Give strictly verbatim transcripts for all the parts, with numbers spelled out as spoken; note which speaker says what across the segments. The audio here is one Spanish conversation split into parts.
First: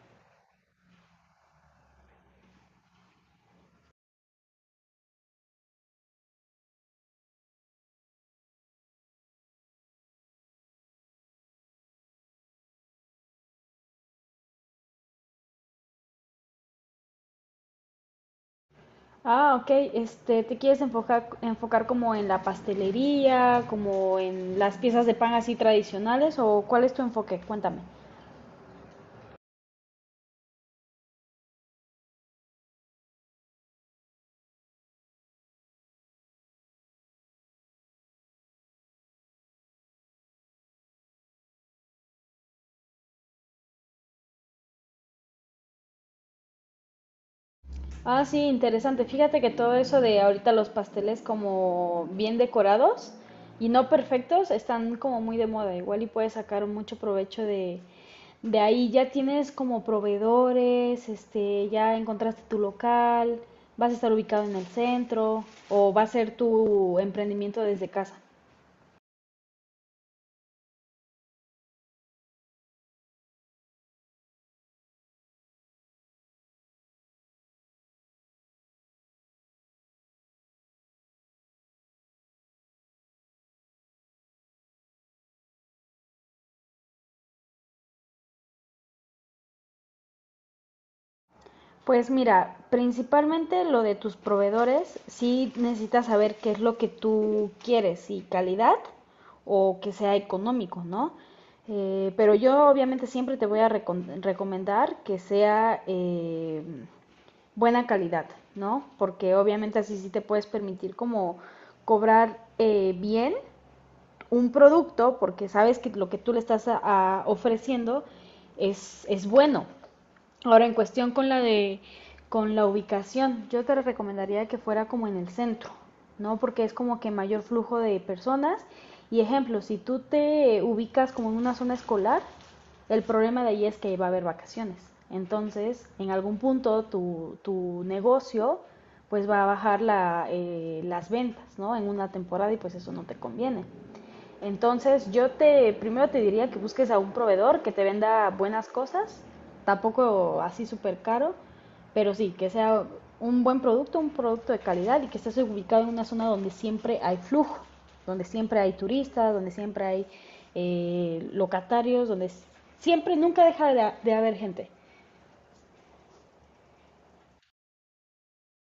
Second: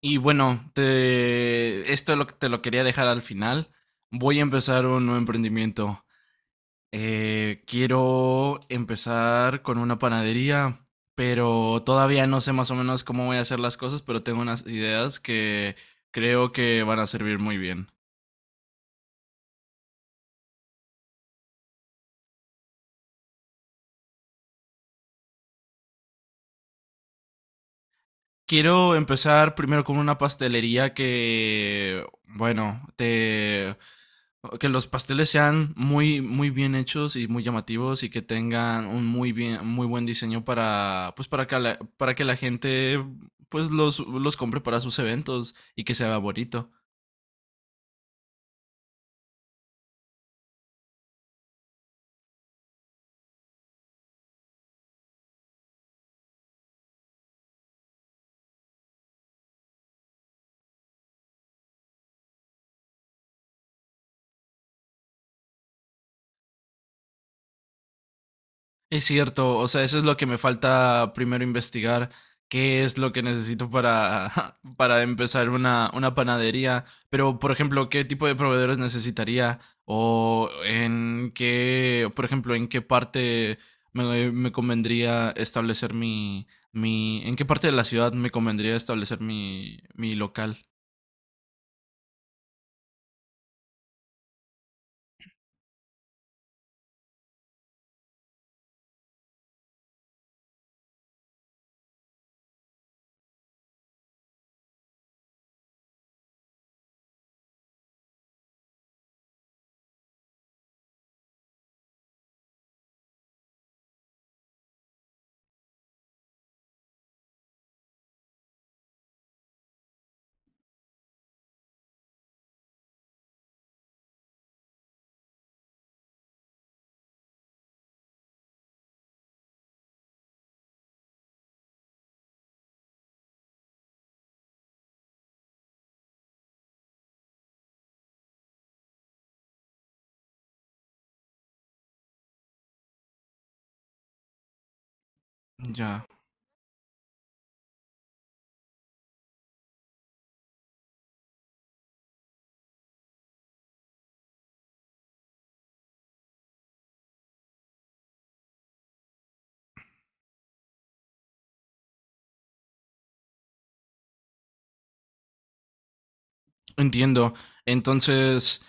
Speaker 1: Y bueno, te, esto lo, te lo quería dejar al final. Voy a empezar un nuevo emprendimiento. Eh, quiero empezar con una panadería, pero todavía no sé más o menos cómo voy a hacer las cosas, pero tengo unas ideas que creo que van a servir muy bien.
Speaker 2: Ah, ok. Este, ¿te quieres enfocar, enfocar como en la pastelería, como en las piezas de pan así tradicionales o cuál es tu enfoque? Cuéntame.
Speaker 1: Quiero empezar primero con una pastelería que, bueno, te, que los pasteles sean muy, muy bien hechos y muy llamativos y que tengan un muy bien, muy buen diseño para, pues para que la, para que la gente, pues los, los compre para sus eventos y que sea bonito.
Speaker 2: Ah, sí, interesante. Fíjate que todo eso de ahorita los pasteles como bien decorados y no perfectos están como muy de moda. Igual y puedes sacar mucho provecho de, de ahí. Ya tienes como proveedores, este, ya encontraste tu local, vas a estar ubicado en el centro o va a ser tu emprendimiento desde casa.
Speaker 1: Es cierto, o sea, eso es lo que me falta primero investigar, qué es lo que necesito para, para empezar una, una panadería, pero por ejemplo, qué tipo de proveedores necesitaría o en qué, por ejemplo, en qué parte me, me convendría establecer mi, mi, en qué parte de la ciudad me convendría establecer mi, mi local.
Speaker 2: Pues mira, principalmente lo de tus proveedores, sí necesitas saber qué es lo que tú quieres, si calidad o que sea económico, ¿no? Eh, pero yo obviamente siempre te voy a recom- recomendar que sea eh, buena calidad, ¿no? Porque obviamente así sí te puedes permitir como cobrar eh, bien un producto porque sabes que lo que tú le estás a, a ofreciendo es, es bueno. Ahora, en cuestión con la de con la ubicación, yo te recomendaría que fuera como en el centro, ¿no? Porque es como que mayor flujo de personas. Y ejemplo, si tú te ubicas como en una zona escolar, el problema de ahí es que va a haber vacaciones. Entonces, en algún punto tu, tu negocio pues va a bajar la, eh, las ventas, ¿no? En una temporada y pues eso no te conviene. Entonces yo te
Speaker 1: Ya.
Speaker 2: primero te diría que busques a un proveedor que te venda buenas cosas, tampoco así súper caro, pero sí, que sea un buen producto, un producto de calidad y que estés ubicado en una zona donde siempre hay flujo, donde siempre hay turistas, donde siempre hay eh, locatarios, donde siempre, nunca deja de, de haber gente.
Speaker 1: Entiendo. Entonces,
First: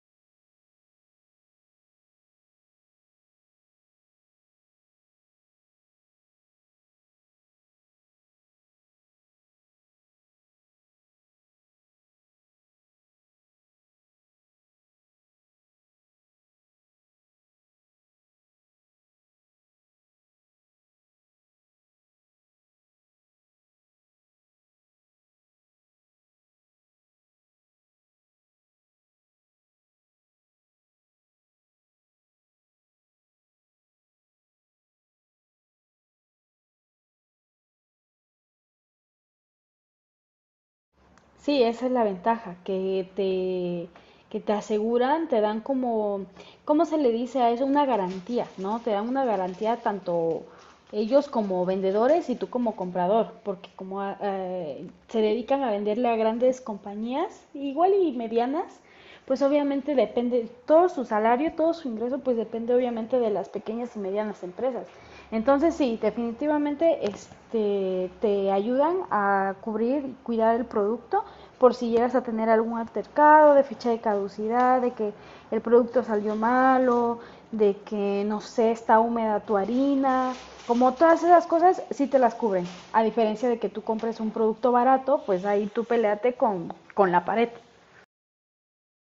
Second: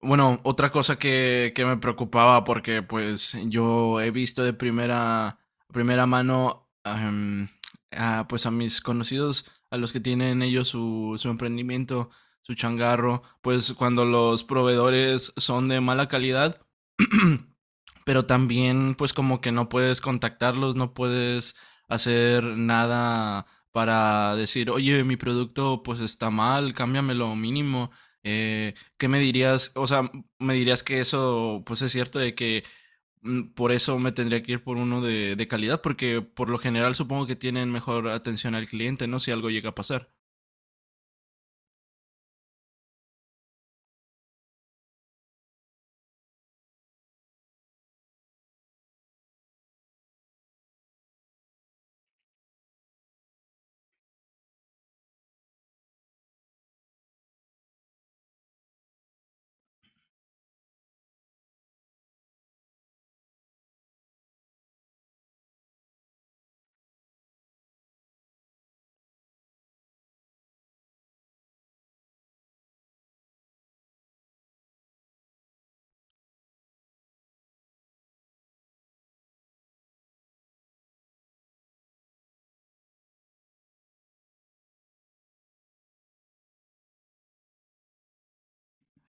Speaker 1: bueno, otra cosa que, que me preocupaba porque pues yo he visto de primera, primera mano em, a, pues a mis conocidos, a los que tienen ellos su, su emprendimiento, su changarro, pues cuando los proveedores son de mala calidad, pero también pues como que no puedes contactarlos, no puedes hacer nada para decir, oye, mi producto pues está mal, cámbiamelo mínimo. Eh, ¿Qué me dirías? O sea, me dirías que eso pues es cierto de que mm, por eso me tendría que ir por uno de, de calidad, porque por lo general supongo que tienen mejor atención al cliente, ¿no? Si algo llega a pasar.
Speaker 2: Sí, esa es la ventaja, que te, que te aseguran, te dan como, ¿cómo se le dice a eso? Una garantía, ¿no? Te dan una garantía tanto ellos como vendedores y tú como comprador, porque como ah, eh, se dedican a venderle a grandes compañías, igual y medianas, pues obviamente depende, todo su salario, todo su ingreso, pues depende obviamente de las pequeñas y medianas empresas. Entonces sí, definitivamente este, te ayudan a cubrir y cuidar el producto por si llegas a tener algún altercado de fecha de caducidad, de que el producto salió malo, de que no sé, está húmeda tu harina, como todas esas cosas sí te las cubren. A diferencia de que tú compres un producto barato, pues ahí tú peleate con, con la pared.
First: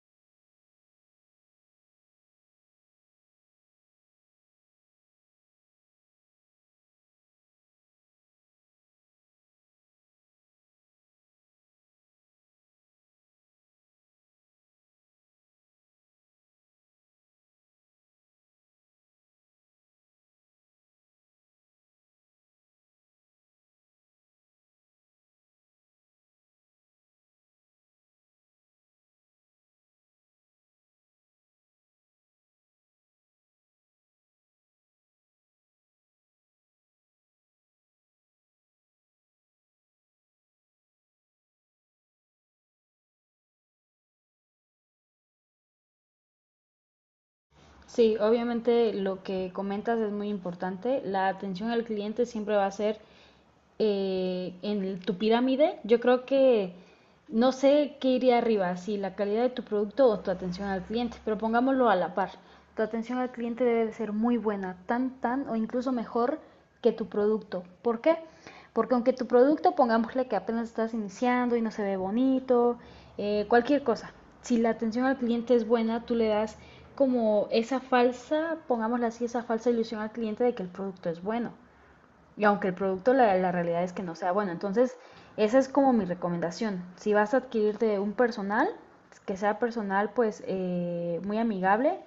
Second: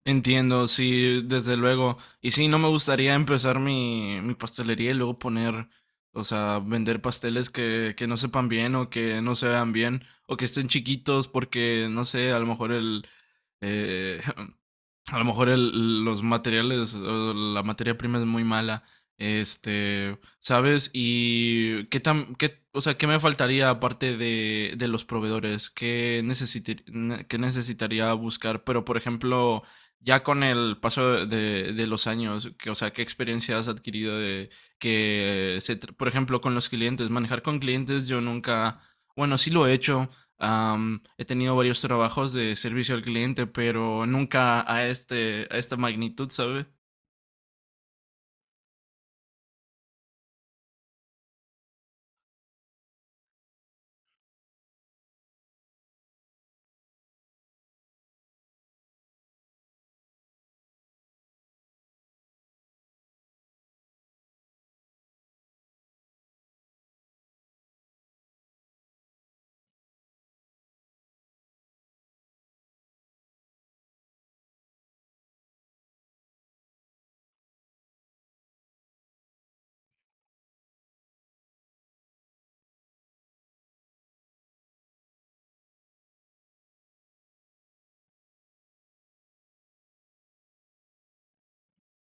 Speaker 1: Entiendo, sí, desde luego. Y sí, no me gustaría empezar mi, mi pastelería y luego poner, o sea, vender pasteles que, que no sepan bien o que no se vean bien o que estén chiquitos porque, no sé, a lo mejor el, eh, a lo mejor el, los materiales, o la materia prima es muy mala, este, ¿sabes? Y qué tan, qué, o sea, qué me faltaría aparte de, de los proveedores, qué necesitar- ne- qué necesitaría buscar, pero por ejemplo, ya con el paso de, de los años, que, o sea, qué experiencia has adquirido de que, se tr- por ejemplo, con los clientes, manejar con clientes, yo nunca, bueno, sí lo he hecho. Am, he tenido varios trabajos de servicio al cliente, pero nunca a este, a esta magnitud, ¿sabe?
Speaker 2: Sí, obviamente lo que comentas es muy importante. La atención al cliente siempre va a ser eh, en tu pirámide. Yo creo que no sé qué iría arriba, si la calidad de tu producto o tu atención al cliente, pero pongámoslo a la par. Tu atención al cliente debe de ser muy buena, tan, tan o incluso mejor que tu producto. ¿Por qué? Porque aunque tu producto, pongámosle que apenas estás iniciando y no se ve bonito, eh, cualquier cosa, si la atención al cliente es buena, tú le das como esa falsa, pongámosle así, esa falsa ilusión al cliente de que el producto es bueno. Y aunque el producto, la, la realidad es que no sea bueno. Entonces, esa es como mi recomendación. Si vas a adquirirte un personal, que sea personal pues eh, muy amigable,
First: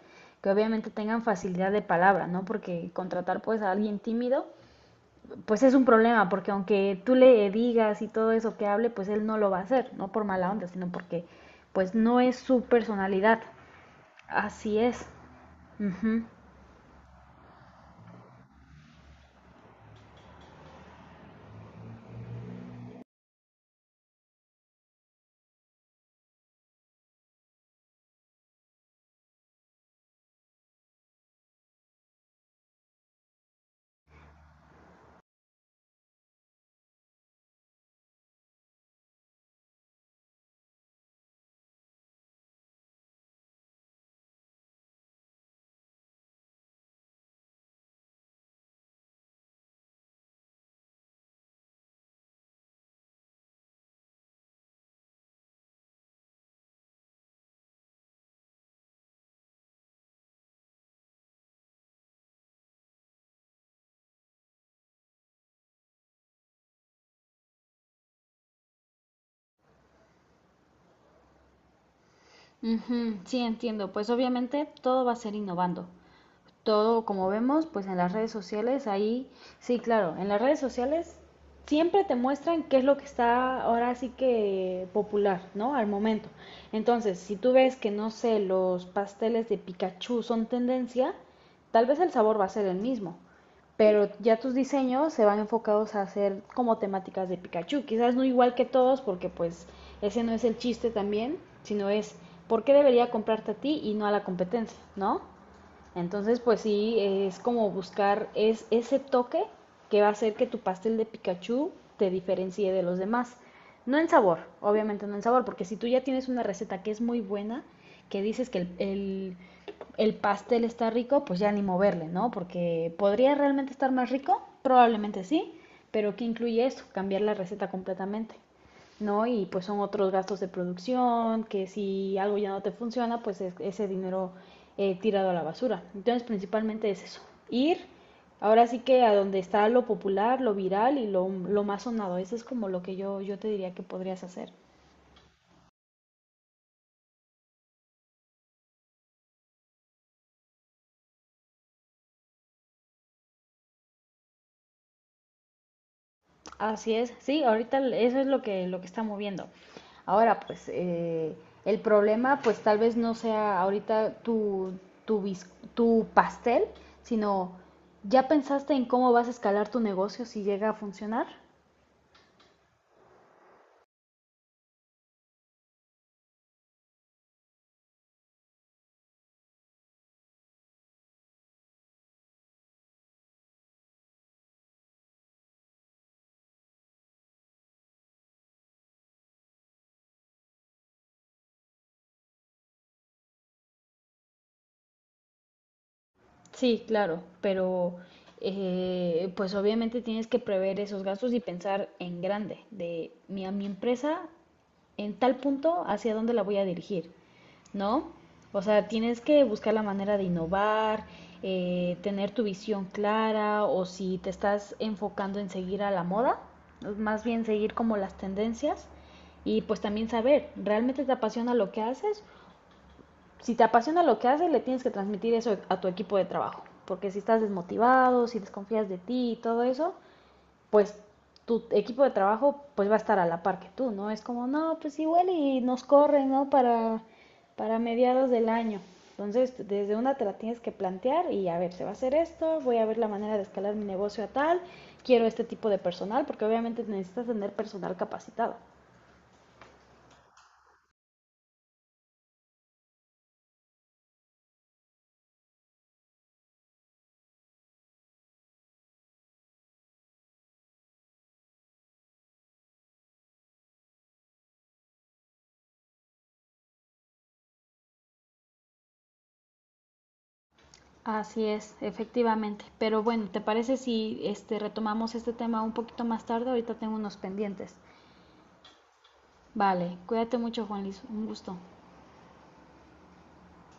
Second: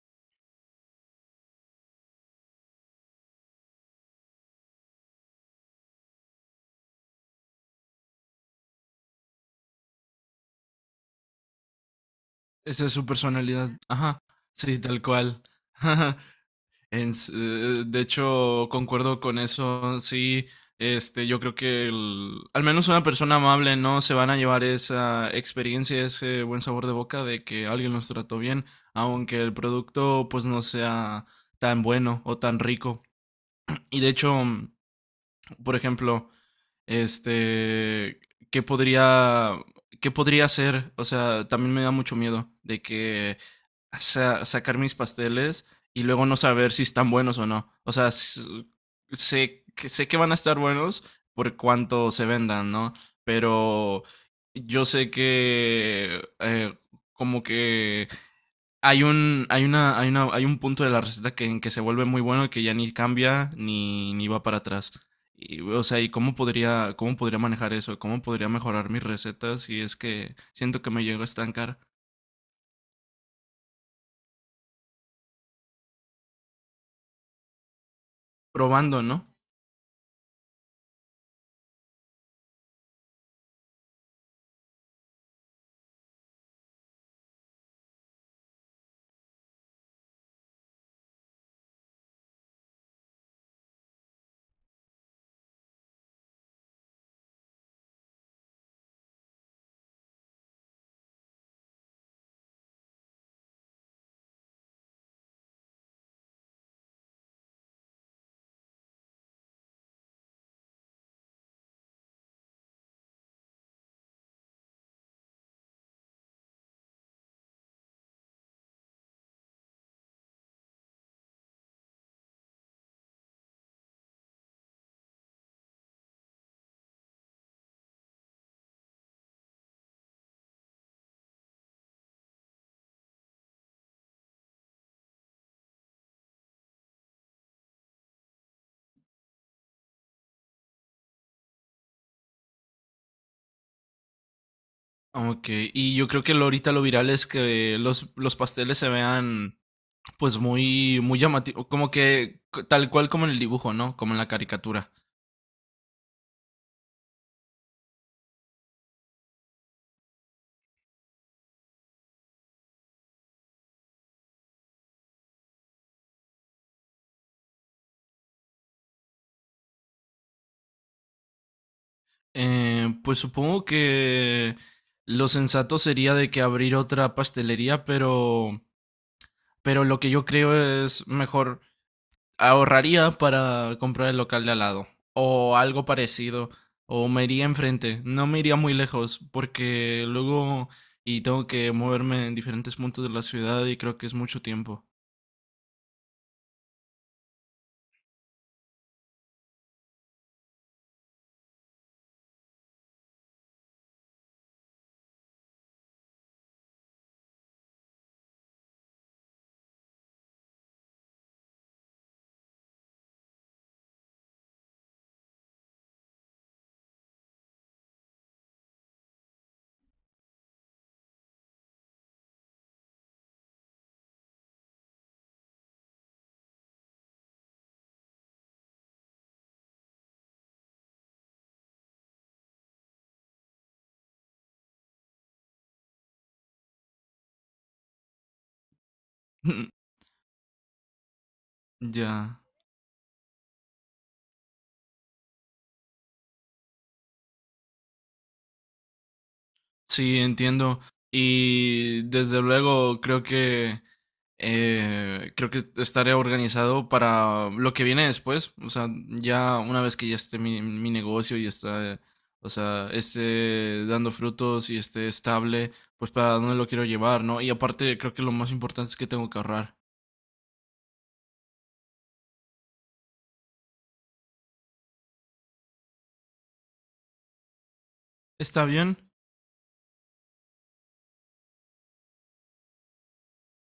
Speaker 2: que obviamente tengan facilidad de palabra, ¿no? Porque contratar pues a alguien tímido, pues es un problema, porque aunque tú le digas y todo eso que hable, pues él no lo va a hacer, no por mala onda, sino porque pues no es su
Speaker 1: Esa es su
Speaker 2: personalidad.
Speaker 1: personalidad. Ajá,
Speaker 2: Así
Speaker 1: sí, tal
Speaker 2: es.
Speaker 1: cual.
Speaker 2: Ujú.
Speaker 1: En s- eh, de hecho, concuerdo con eso. Sí, este, yo creo que el- al menos una persona amable, no se van a llevar esa experiencia, ese buen sabor de boca de que alguien los trató bien, aunque el producto pues no sea tan bueno o tan rico. Y de hecho, por ejemplo, este, ¿qué podría, ¿qué podría hacer? O sea, también me da mucho miedo de que sa- sacar mis pasteles y luego no saber si están buenos o no. O sea, s- sé que, sé que van a estar buenos por cuánto se vendan, ¿no? Pero yo sé que eh, como que hay un, hay una, hay una, hay un punto de la receta que, en que se vuelve muy bueno y que ya ni cambia ni, ni va para atrás. Y, o sea, ¿y cómo podría, cómo podría manejar eso? ¿Cómo podría mejorar mis recetas si es que siento que me llego a estancar
Speaker 2: Ujú, sí, entiendo. Pues obviamente todo va a ser innovando. Todo como vemos, pues en las redes sociales,
Speaker 1: probando,
Speaker 2: ahí,
Speaker 1: ¿no?
Speaker 2: sí, claro, en las redes sociales siempre te muestran qué es lo que está ahora sí que popular, ¿no? Al momento. Entonces, si tú ves que, no sé, los pasteles de Pikachu son tendencia, tal vez el sabor va a ser el mismo, pero ya tus diseños se van enfocados a hacer como temáticas de Pikachu, quizás no igual que todos, porque pues ese no es el chiste también, sino es, ¿por qué debería comprarte a ti y no a la competencia, ¿no? Entonces, pues sí, es como buscar es, ese toque que va a hacer que tu pastel de Pikachu te diferencie de los demás. No en sabor, obviamente no en sabor, porque si tú ya tienes una receta que es muy buena, que dices que el, el, el pastel está rico, pues ya ni moverle, ¿no? Porque podría realmente estar más rico, probablemente sí, pero ¿qué incluye eso? Cambiar la receta completamente. ¿No? Y pues son otros gastos de producción, que si algo ya no te funciona, pues es- ese dinero eh, tirado a la basura. Entonces, principalmente es eso, ir ahora sí que a donde está lo popular, lo viral y lo, lo más sonado. Eso es como lo que yo, yo te diría que podrías hacer.
Speaker 1: Ok, y yo creo que lo, ahorita lo viral es que los, los pasteles se vean pues muy, muy llamativos, como que c- tal cual como en el dibujo, ¿no? Como en la caricatura.
Speaker 2: Así es, sí, ahorita eso es lo que, lo que está moviendo. Ahora, pues, eh, el problema, pues tal vez no sea ahorita tu, tu, bis- tu pastel, sino ya pensaste en cómo vas a escalar tu negocio si llega a funcionar.
Speaker 1: Eh, pues supongo que lo sensato sería de que abrir otra pastelería, pero, pero lo que yo creo es mejor, ahorraría para comprar el local de al lado o algo parecido o me iría enfrente, no me iría muy lejos porque luego y tengo que moverme en diferentes puntos de la ciudad y creo que es mucho tiempo.
Speaker 2: Sí, claro, pero eh, pues obviamente tienes que prever esos gastos y pensar en grande, de mi, a mi empresa en tal punto hacia dónde la voy a dirigir, ¿no? O sea, tienes que buscar la manera de innovar, eh, tener tu visión clara o si te estás enfocando en seguir a la moda, más bien seguir como las tendencias y pues también saber, ¿realmente te apasiona lo que haces si te apasiona lo que haces, le tienes que transmitir eso a tu equipo de trabajo. Porque si estás desmotivado, si desconfías de ti y todo eso, pues tu equipo de trabajo pues va a estar a la par que tú, ¿no? Es como, no, pues igual y nos corren, ¿no? Para, para mediados del año. Entonces, desde una te la tienes que plantear y a ver, se va a hacer
Speaker 1: Ya.
Speaker 2: esto, voy a ver la manera de escalar mi negocio a tal, quiero este tipo de personal, porque obviamente necesitas tener personal capacitado.
Speaker 1: Sí, entiendo. Y desde luego creo que eh, creo que estaré organizado para lo que viene después. O sea, ya una vez que ya esté mi, mi negocio y está, eh, o sea, esté dando frutos y esté estable, pues para dónde lo quiero llevar, ¿no? Y aparte creo que lo más importante es que tengo que ahorrar.
Speaker 2: Así es, efectivamente. Pero bueno, ¿te parece si este retomamos este tema un poquito más tarde? Ahorita tengo unos pendientes.
Speaker 1: Está bien.
Speaker 2: Vale, cuídate mucho, Juan Luis. Un gusto.